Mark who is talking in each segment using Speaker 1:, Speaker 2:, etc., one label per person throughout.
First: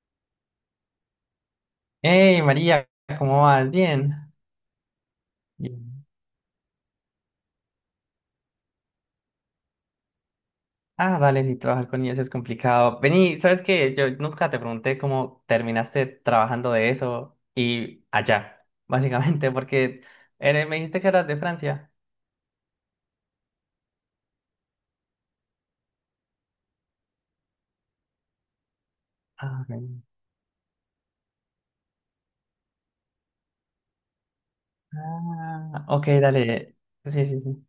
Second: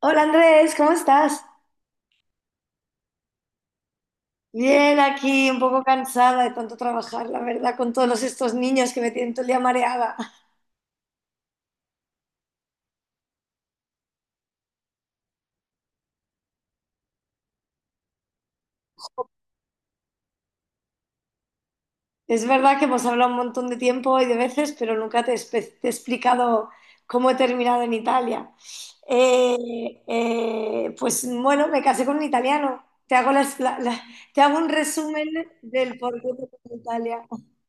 Speaker 1: Hola Andrés, ¿cómo estás?
Speaker 2: Hey María, ¿cómo vas? Bien.
Speaker 1: Bien, aquí un poco
Speaker 2: Bien.
Speaker 1: cansada de tanto trabajar, la verdad, con todos estos niños que me tienen todo el día mareada.
Speaker 2: Ah, dale, si trabajar con niños es complicado. Vení, ¿sabes qué? Yo nunca te pregunté cómo terminaste trabajando de eso y allá, básicamente, porque me dijiste que eras de Francia.
Speaker 1: Es verdad que hemos hablado un montón de tiempo y de veces, pero nunca te, te he explicado cómo he terminado en Italia.
Speaker 2: Ah, ok.
Speaker 1: Pues bueno, me casé con un italiano. Te hago, te hago un resumen
Speaker 2: Ah,
Speaker 1: del
Speaker 2: ok,
Speaker 1: por qué te casé
Speaker 2: dale.
Speaker 1: en
Speaker 2: Sí,
Speaker 1: Italia.
Speaker 2: sí, sí.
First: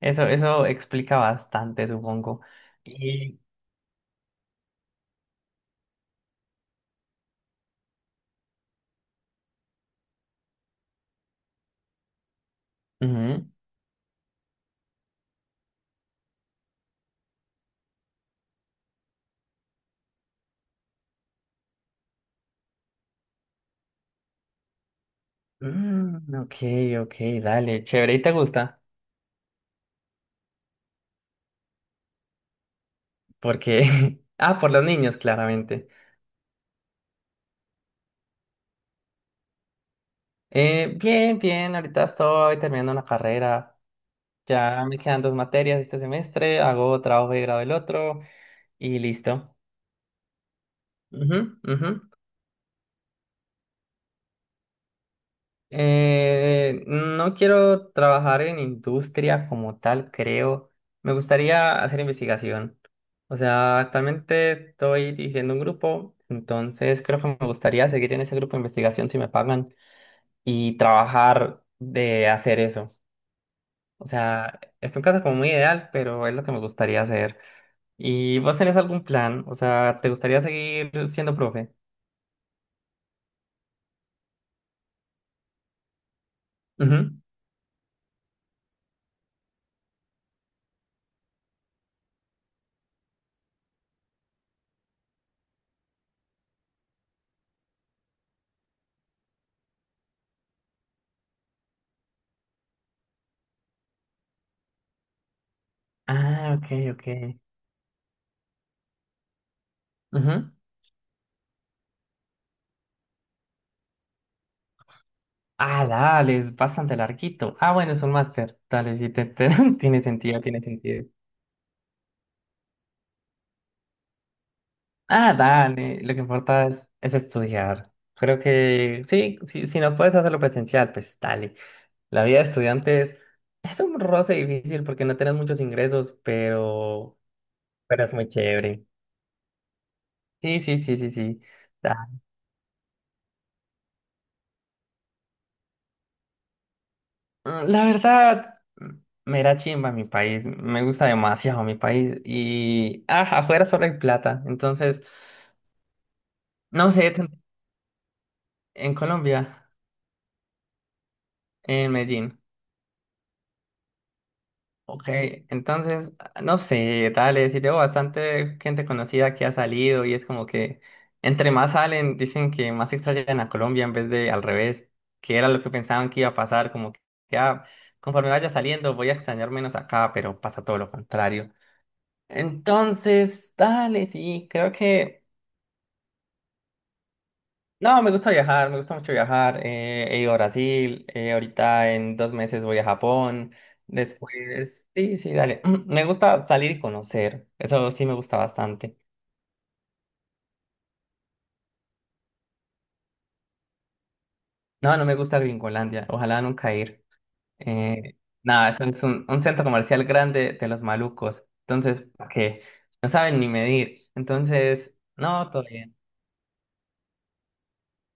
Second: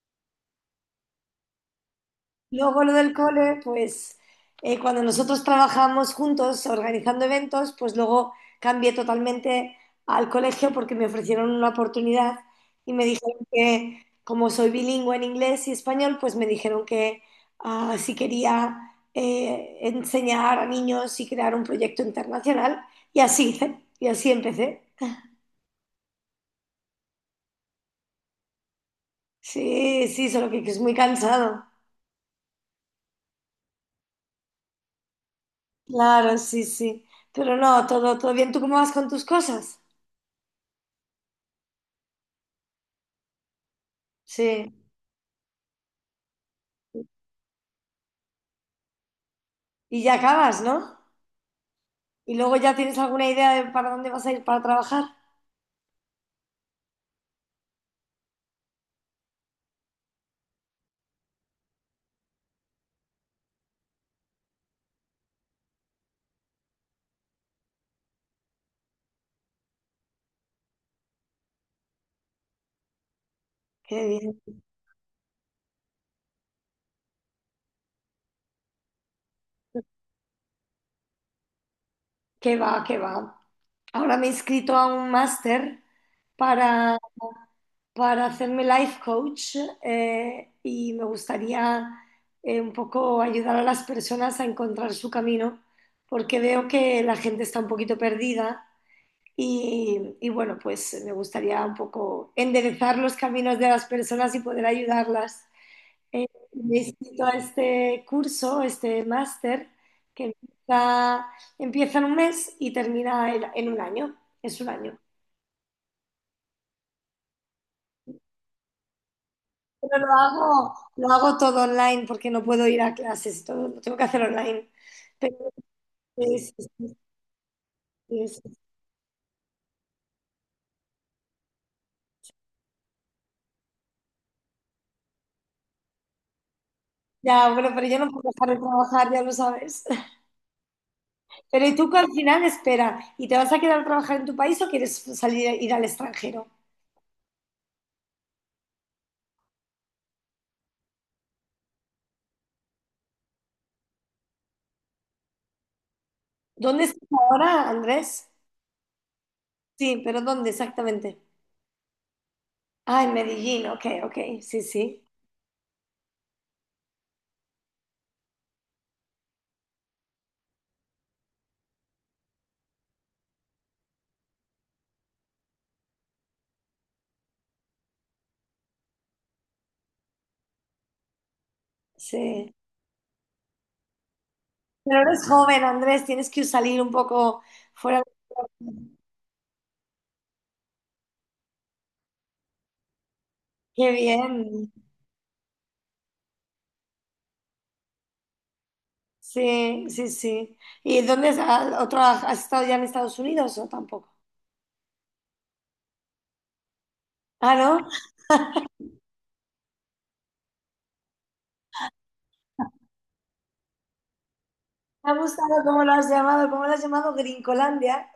Speaker 2: Eso explica bastante, supongo.
Speaker 1: Luego lo del
Speaker 2: Y,
Speaker 1: cole, pues cuando nosotros trabajamos juntos organizando eventos, pues luego cambié totalmente al colegio porque me ofrecieron una oportunidad y me
Speaker 2: ujú.
Speaker 1: dijeron que como soy bilingüe en inglés y español, pues me dijeron que ah, si quería enseñar a niños y crear un proyecto internacional y así hice, y así empecé.
Speaker 2: Mm, ok, ok, dale, chévere, ¿y te gusta?
Speaker 1: Sí, sí, solo que es muy cansado.
Speaker 2: Porque, ah, por los niños, claramente.
Speaker 1: Claro, sí, sí. Pero no, todo, todo bien. ¿Tú cómo vas con tus cosas?
Speaker 2: Bien, bien, ahorita estoy terminando una carrera.
Speaker 1: Sí.
Speaker 2: Ya me quedan dos materias este semestre, hago trabajo de grado el otro y listo.
Speaker 1: Y ya acabas, ¿no?
Speaker 2: Ujú, ujú.
Speaker 1: Y luego ya tienes alguna idea de para dónde vas a ir para trabajar.
Speaker 2: No quiero trabajar en industria como tal, creo. Me gustaría hacer investigación. O sea, actualmente estoy dirigiendo un grupo, entonces creo que me gustaría seguir en ese grupo de investigación si me pagan y trabajar de hacer eso.
Speaker 1: Qué
Speaker 2: O
Speaker 1: bien.
Speaker 2: sea, es un caso como muy ideal, pero es lo que me gustaría hacer. ¿Y vos tenés algún plan? O sea, ¿te gustaría seguir siendo profe?
Speaker 1: Qué va, qué va. Ahora me he inscrito a un máster para,
Speaker 2: Ujú.
Speaker 1: para hacerme life coach y me gustaría un poco ayudar a las personas a encontrar su camino porque veo que la gente está un poquito perdida y bueno, pues me gustaría un poco enderezar los caminos de las personas y poder ayudarlas. Eh,
Speaker 2: Ah, ok,
Speaker 1: Me he
Speaker 2: ok.
Speaker 1: inscrito a este curso, este máster, que
Speaker 2: Ujú.
Speaker 1: empieza, empieza en un mes y termina en un año. Es un año.
Speaker 2: Ah, dale, es bastante larguito. Ah, bueno, es un máster. Dale, sí,
Speaker 1: Pero
Speaker 2: tiene sentido, tiene sentido.
Speaker 1: lo hago todo online porque no puedo ir a clases, todo lo tengo que hacer online. Pero
Speaker 2: Ah, dale, lo que
Speaker 1: sí, sí,
Speaker 2: importa es,
Speaker 1: sí,
Speaker 2: es estudiar.
Speaker 1: sí,
Speaker 2: Creo
Speaker 1: sí.
Speaker 2: que sí, sí, si no puedes hacerlo presencial, pues dale. La vida de estudiante es un roce difícil porque no tenés muchos ingresos,
Speaker 1: Ya, bueno, pero yo
Speaker 2: pero
Speaker 1: no
Speaker 2: es muy
Speaker 1: puedo dejar de
Speaker 2: chévere.
Speaker 1: trabajar, ya lo sabes.
Speaker 2: Sí, sí, sí, sí, sí.
Speaker 1: Pero ¿y tú que
Speaker 2: Da-
Speaker 1: al final espera? ¿Y te vas a quedar a trabajar en tu país o quieres salir a ir al extranjero?
Speaker 2: La verdad, me da chimba mi país. Me gusta demasiado mi país. Y ah, afuera solo hay plata. Entonces,
Speaker 1: ¿Dónde
Speaker 2: no
Speaker 1: estás
Speaker 2: sé,
Speaker 1: ahora, Andrés?
Speaker 2: en Colombia,
Speaker 1: Sí, pero ¿dónde exactamente?
Speaker 2: en Medellín.
Speaker 1: Ah, en Medellín, ok, ok, sí, sí,
Speaker 2: Ok, entonces, no sé, dale, sí tengo bastante gente conocida que ha salido y es como que entre más salen, dicen que más extrañan a Colombia en vez de al revés, que era lo que pensaban que iba a pasar, como que ya, conforme vaya saliendo voy a extrañar menos acá, pero pasa todo lo contrario.
Speaker 1: sí.
Speaker 2: Entonces, dale, sí, creo
Speaker 1: Pero
Speaker 2: que...
Speaker 1: eres joven, Andrés, tienes que salir un poco
Speaker 2: No,
Speaker 1: fuera.
Speaker 2: me gusta viajar, me gusta mucho viajar. He ido a Brasil, ahorita en 2 meses voy a Japón,
Speaker 1: Qué bien,
Speaker 2: después... Sí, sí, dale. Me gusta salir y conocer, eso sí me gusta bastante.
Speaker 1: sí, sí, sí. ¿Y dónde has, has estado ya en Estados Unidos o tampoco?
Speaker 2: No, no me gusta Gringolandia, ojalá nunca ir.
Speaker 1: Ah, ¿no?
Speaker 2: Eh, nada, eso es un centro comercial grande de los malucos, entonces, ¿para qué? No saben ni medir, entonces,
Speaker 1: Me ha
Speaker 2: no,
Speaker 1: gustado
Speaker 2: todo
Speaker 1: cómo lo
Speaker 2: bien.
Speaker 1: has llamado, cómo lo has llamado Gringolandia.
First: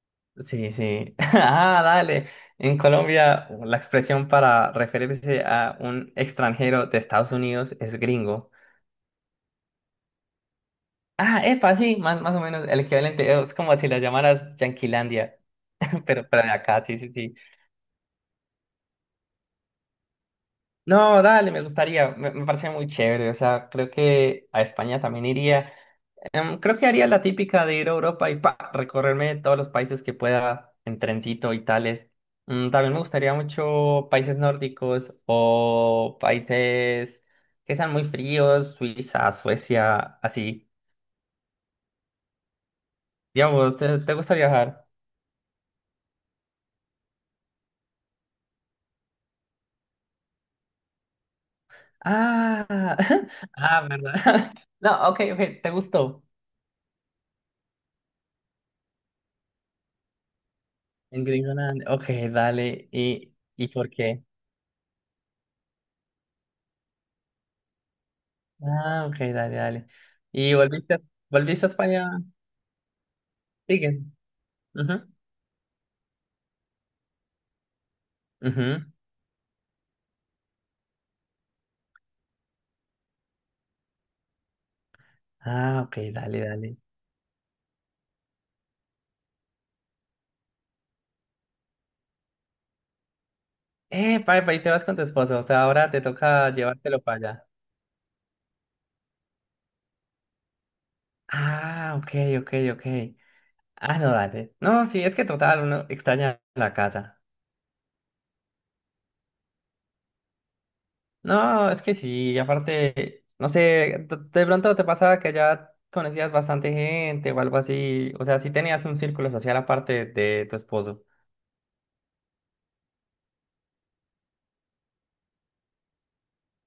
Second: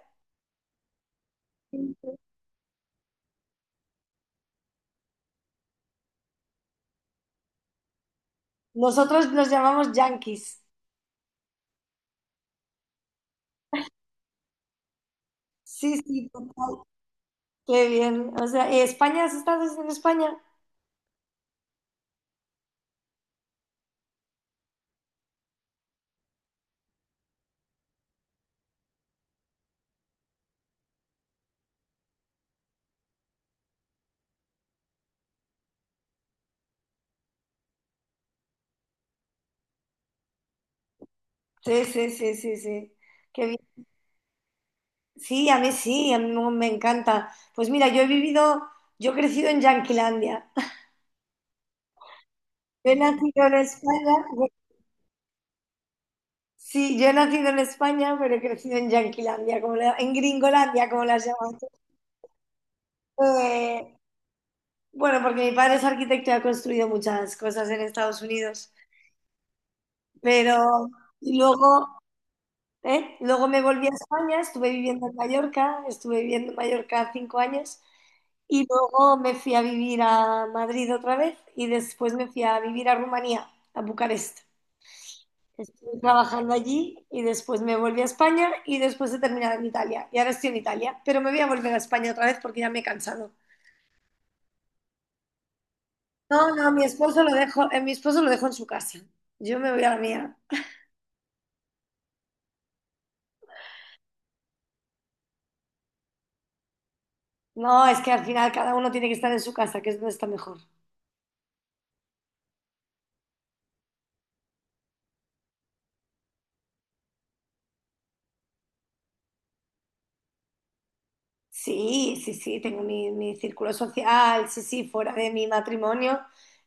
Speaker 2: Sí, sí. Ah, dale. En Colombia, la expresión para referirse a un extranjero de Estados Unidos es gringo.
Speaker 1: Nosotros los llamamos yanquis.
Speaker 2: Ah, epa, sí, más, más o menos el equivalente. Es como si la llamaras Yanquilandia,
Speaker 1: Sí, sí,
Speaker 2: pero de
Speaker 1: total.
Speaker 2: acá, sí, sí, sí.
Speaker 1: Qué bien. O sea, ¿y España? ¿Has estado en España?
Speaker 2: No, dale, me gustaría. Me parece muy chévere. O sea, creo que a España también iría. Creo que haría la típica de ir a Europa y pa, recorrerme todos los países que pueda en trencito y tales. También me gustaría mucho países nórdicos o países que sean muy fríos, Suiza, Suecia, así.
Speaker 1: Sí, sí, sí, sí, sí. Qué bien.
Speaker 2: Digamos, ¿te gusta viajar?
Speaker 1: Sí, a mí me encanta. Pues mira, yo he crecido en Yanquilandia.
Speaker 2: Ah,
Speaker 1: Yo he nacido en
Speaker 2: ah,
Speaker 1: España,
Speaker 2: ¿verdad? No, ok, ok, te gustó.
Speaker 1: sí, yo he nacido en España, pero he crecido en Yanquilandia, como en Gringolandia, como las
Speaker 2: En
Speaker 1: llaman.
Speaker 2: Gringoland, ok, dale. ¿Y por
Speaker 1: Eh,
Speaker 2: qué?
Speaker 1: bueno, porque mi padre es arquitecto y ha construido muchas cosas en Estados Unidos,
Speaker 2: Ah, ok, dale, dale. ¿Y
Speaker 1: pero
Speaker 2: volviste,
Speaker 1: y
Speaker 2: volviste a
Speaker 1: luego
Speaker 2: España?
Speaker 1: ¿eh? Luego me volví a
Speaker 2: Sigue.
Speaker 1: España,
Speaker 2: Ujú.
Speaker 1: estuve viviendo en Mallorca cinco años y
Speaker 2: Ujú.
Speaker 1: luego me fui a vivir a Madrid otra vez y después me fui a vivir a Rumanía, a Bucarest.
Speaker 2: Ah, ok,
Speaker 1: Estuve
Speaker 2: dale,
Speaker 1: trabajando
Speaker 2: dale.
Speaker 1: allí y después me volví a España y después he terminado en Italia. Y ahora estoy en Italia, pero me voy a volver a España otra vez porque ya me he cansado.
Speaker 2: Y te vas con tu esposo, o sea, ahora te toca
Speaker 1: No, no, mi
Speaker 2: llevártelo para
Speaker 1: esposo lo
Speaker 2: allá.
Speaker 1: dejo, mi esposo lo dejo en su casa. Yo me voy a la mía.
Speaker 2: Ah, ok, ok, ok. Ah, no, dale. No, sí, es que total, uno extraña la casa.
Speaker 1: No, es que al final cada uno tiene que estar en su casa, que es donde está mejor.
Speaker 2: No, es que sí, y aparte, no sé, de pronto te pasaba que ya conocías bastante gente o algo así, o sea, sí tenías un círculo social aparte de tu esposo.
Speaker 1: Sí, sí, sí, tengo mi, mi círculo social, sí, sí, fuera de mi matrimonio.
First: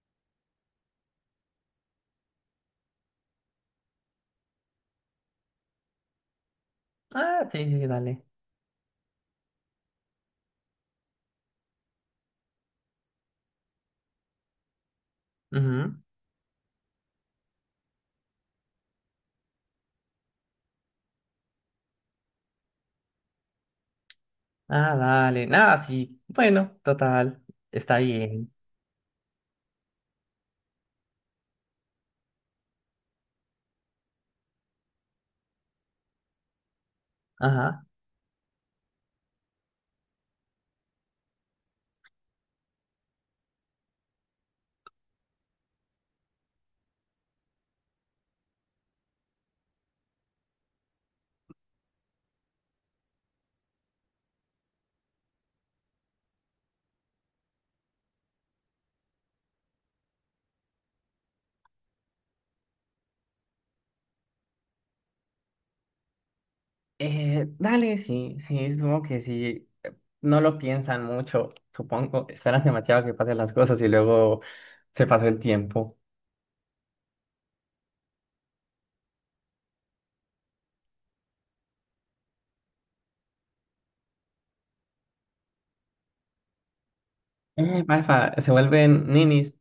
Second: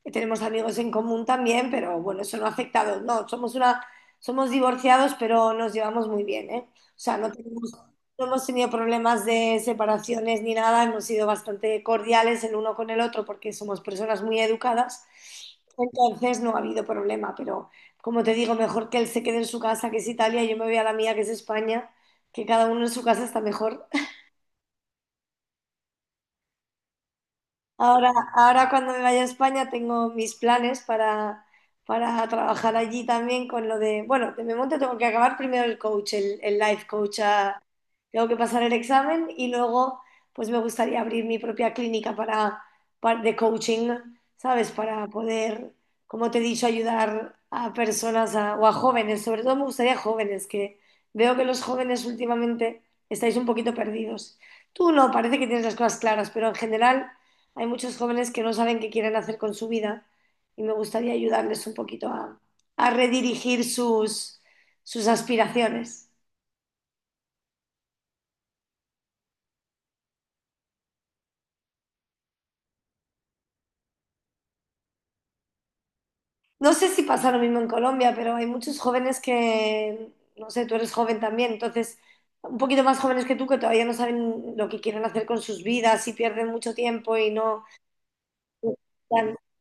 Speaker 1: Tenemos amigos en común también, pero bueno, eso no ha afectado. No, somos una, Somos divorciados, pero nos llevamos muy bien, ¿eh? Sea, no
Speaker 2: Ah, sí,
Speaker 1: tenemos,
Speaker 2: sí, sí, dale.
Speaker 1: no hemos tenido problemas de separaciones ni nada, hemos sido bastante cordiales el uno con el otro porque somos personas muy educadas.
Speaker 2: Ujú.
Speaker 1: Entonces no ha habido problema, pero como te digo, mejor que él se quede en su casa, que es Italia, y yo me voy a la mía, que es España, que cada uno en su casa está mejor.
Speaker 2: Ah, dale. Nada, sí. Bueno, total, está
Speaker 1: Ahora,
Speaker 2: bien.
Speaker 1: ahora cuando me vaya a España tengo mis planes para trabajar allí también con lo de, bueno, de momento tengo que acabar primero el coach, el life coach, ah,
Speaker 2: Ajá.
Speaker 1: tengo que pasar el examen y luego pues me gustaría abrir mi propia clínica de coaching, ¿sabes? Para poder, como te he dicho, ayudar a personas o a jóvenes, sobre todo me gustaría jóvenes, que veo que los jóvenes últimamente estáis un poquito perdidos. Tú no, parece que tienes las cosas claras, pero en general hay muchos jóvenes que no saben qué quieren hacer con su vida y me gustaría ayudarles un poquito a redirigir sus, sus aspiraciones.
Speaker 2: Dale, sí, sí, supongo que sí. No lo piensan mucho, supongo. Esperan demasiado que pasen las cosas y luego se pasó el tiempo.
Speaker 1: No sé si pasa lo mismo en Colombia, pero hay muchos jóvenes que, no sé, tú eres joven también, entonces un poquito más jóvenes que tú que todavía no saben lo que quieren hacer con sus vidas y pierden mucho tiempo y no...
Speaker 2: Malfa, se vuelven ninis.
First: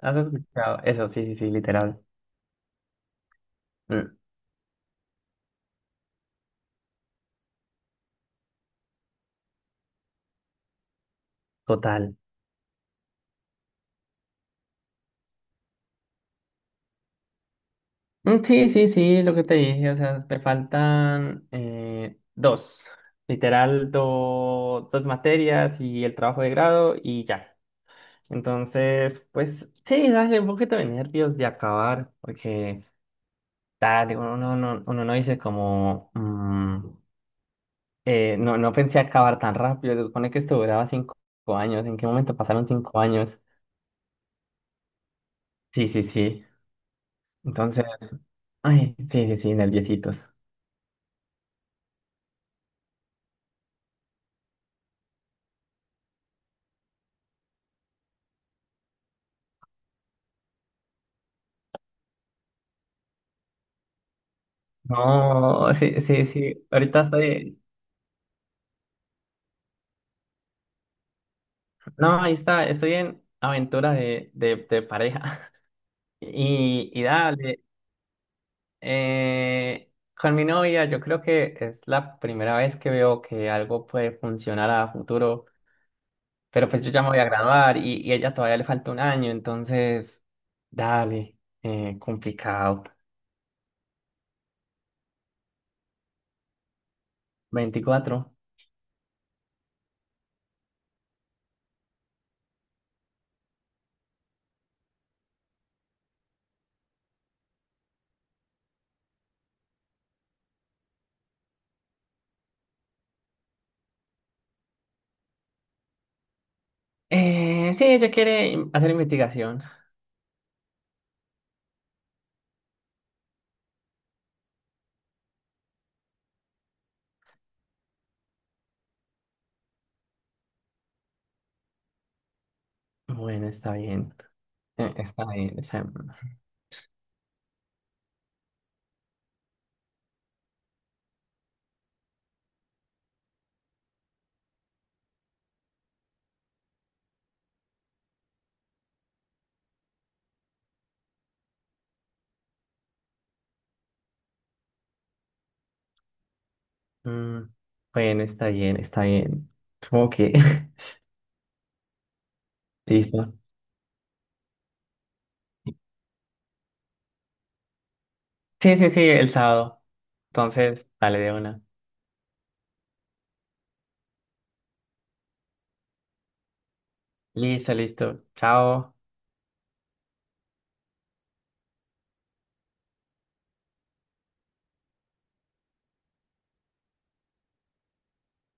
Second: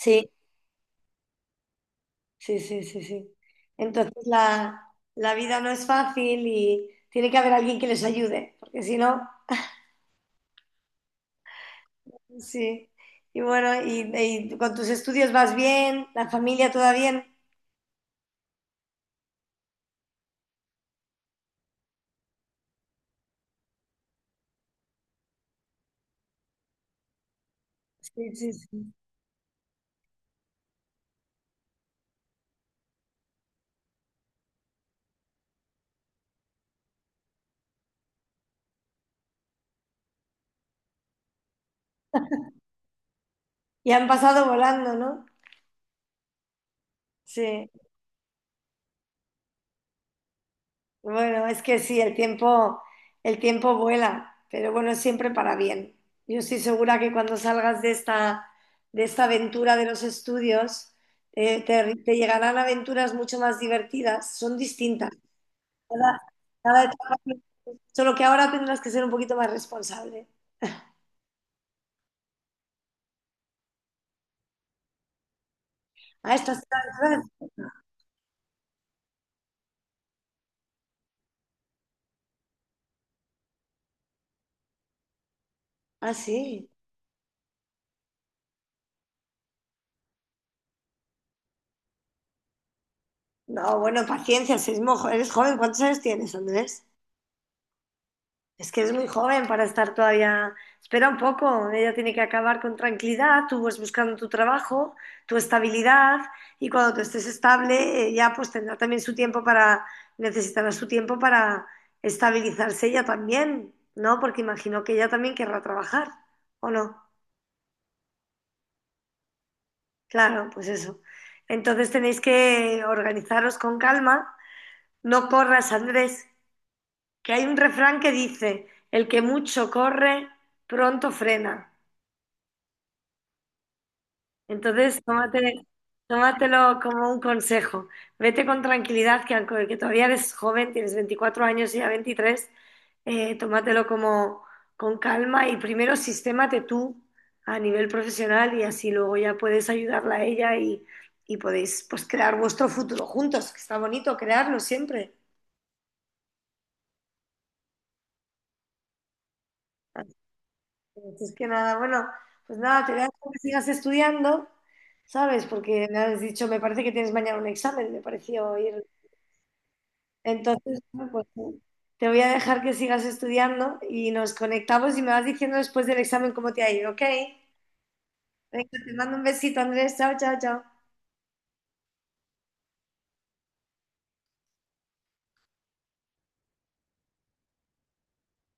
Speaker 2: ¿Has escuchado? Eso, sí, sí, sí, literal.
Speaker 1: sí, sí, sí, sí. Entonces
Speaker 2: Mm,
Speaker 1: la vida no es fácil y tiene que haber alguien que les ayude, porque si no...
Speaker 2: total.
Speaker 1: Sí. Y bueno, y con tus estudios vas bien, la familia toda bien.
Speaker 2: Mm, sí, sí, sí, lo que te dije. O sea, me faltan dos. Literal, dos materias y el trabajo de grado y ya.
Speaker 1: Sí, sí, sí.
Speaker 2: Entonces, pues sí, dale un poquito de nervios de acabar, porque. Dale, uno no dice como, no, no pensé acabar tan rápido, se supone que esto duraba 5 años, ¿en qué momento pasaron 5 años?
Speaker 1: Y han pasado volando, ¿no?
Speaker 2: Sí, sí, sí,
Speaker 1: Sí.
Speaker 2: entonces, ay, sí, sí, sí, nerviositos.
Speaker 1: Bueno, es que sí, el tiempo vuela, pero bueno, es siempre para bien. Yo estoy segura que cuando salgas de esta aventura de los estudios, te llegarán aventuras mucho más divertidas, son distintas.
Speaker 2: No, sí,
Speaker 1: Cada,
Speaker 2: sí, sí,
Speaker 1: cada etapa- Solo que ahora tendrás que ser un poquito más responsable.
Speaker 2: no, ahí está, estoy en aventura de, de pareja
Speaker 1: Ah, estás...
Speaker 2: y dale, eh, con mi novia yo creo que es la primera vez que veo que algo puede funcionar a futuro.
Speaker 1: Ah, sí.
Speaker 2: Pero pues yo ya me voy a graduar y a ella todavía le falta un año, entonces, dale, complicado.
Speaker 1: No, bueno, paciencia, si es eres joven, ¿cuántos años tienes, Andrés?
Speaker 2: 24
Speaker 1: Es que es muy joven para estar todavía. Espera un poco, ella tiene que acabar con tranquilidad, tú vas buscando tu trabajo, tu estabilidad, y cuando tú estés estable, ya pues tendrá también su tiempo necesitará su tiempo para estabilizarse ella también, ¿no? Porque imagino que ella también querrá trabajar, ¿o no?
Speaker 2: Sí, ella quiere hacer investigación.
Speaker 1: Claro, pues eso. Entonces tenéis que organizaros con calma, no corras, Andrés. Que hay un refrán que dice, el que mucho corre, pronto frena.
Speaker 2: Bueno, está bien.
Speaker 1: Entonces,
Speaker 2: Está bien,
Speaker 1: tómate,
Speaker 2: está bien.
Speaker 1: Tómatelo como un consejo. Vete con tranquilidad, que aunque que todavía eres joven, tienes 24 años y ya 23, tómatelo como con calma y primero sistémate tú a nivel profesional y así luego ya puedes ayudarla a ella y podéis pues crear vuestro futuro juntos, que está bonito crearlo siempre.
Speaker 2: Mm, bueno, está bien, está bien. Supongo que.
Speaker 1: Entonces, que nada, bueno, pues nada, te dejo
Speaker 2: Listo.
Speaker 1: que sigas estudiando, ¿sabes? Porque me has dicho, me parece que tienes mañana un examen, me pareció
Speaker 2: Sí,
Speaker 1: oír.
Speaker 2: sí, sí, el sábado.
Speaker 1: Entonces,
Speaker 2: Entonces,
Speaker 1: bueno,
Speaker 2: dale
Speaker 1: pues
Speaker 2: de una.
Speaker 1: te voy a dejar que sigas estudiando y nos conectamos y me vas diciendo después del examen cómo te ha ido, ¿ok?
Speaker 2: Listo, listo.
Speaker 1: Venga, te
Speaker 2: Chao.
Speaker 1: mando un besito, Andrés. Chao, chao, chao.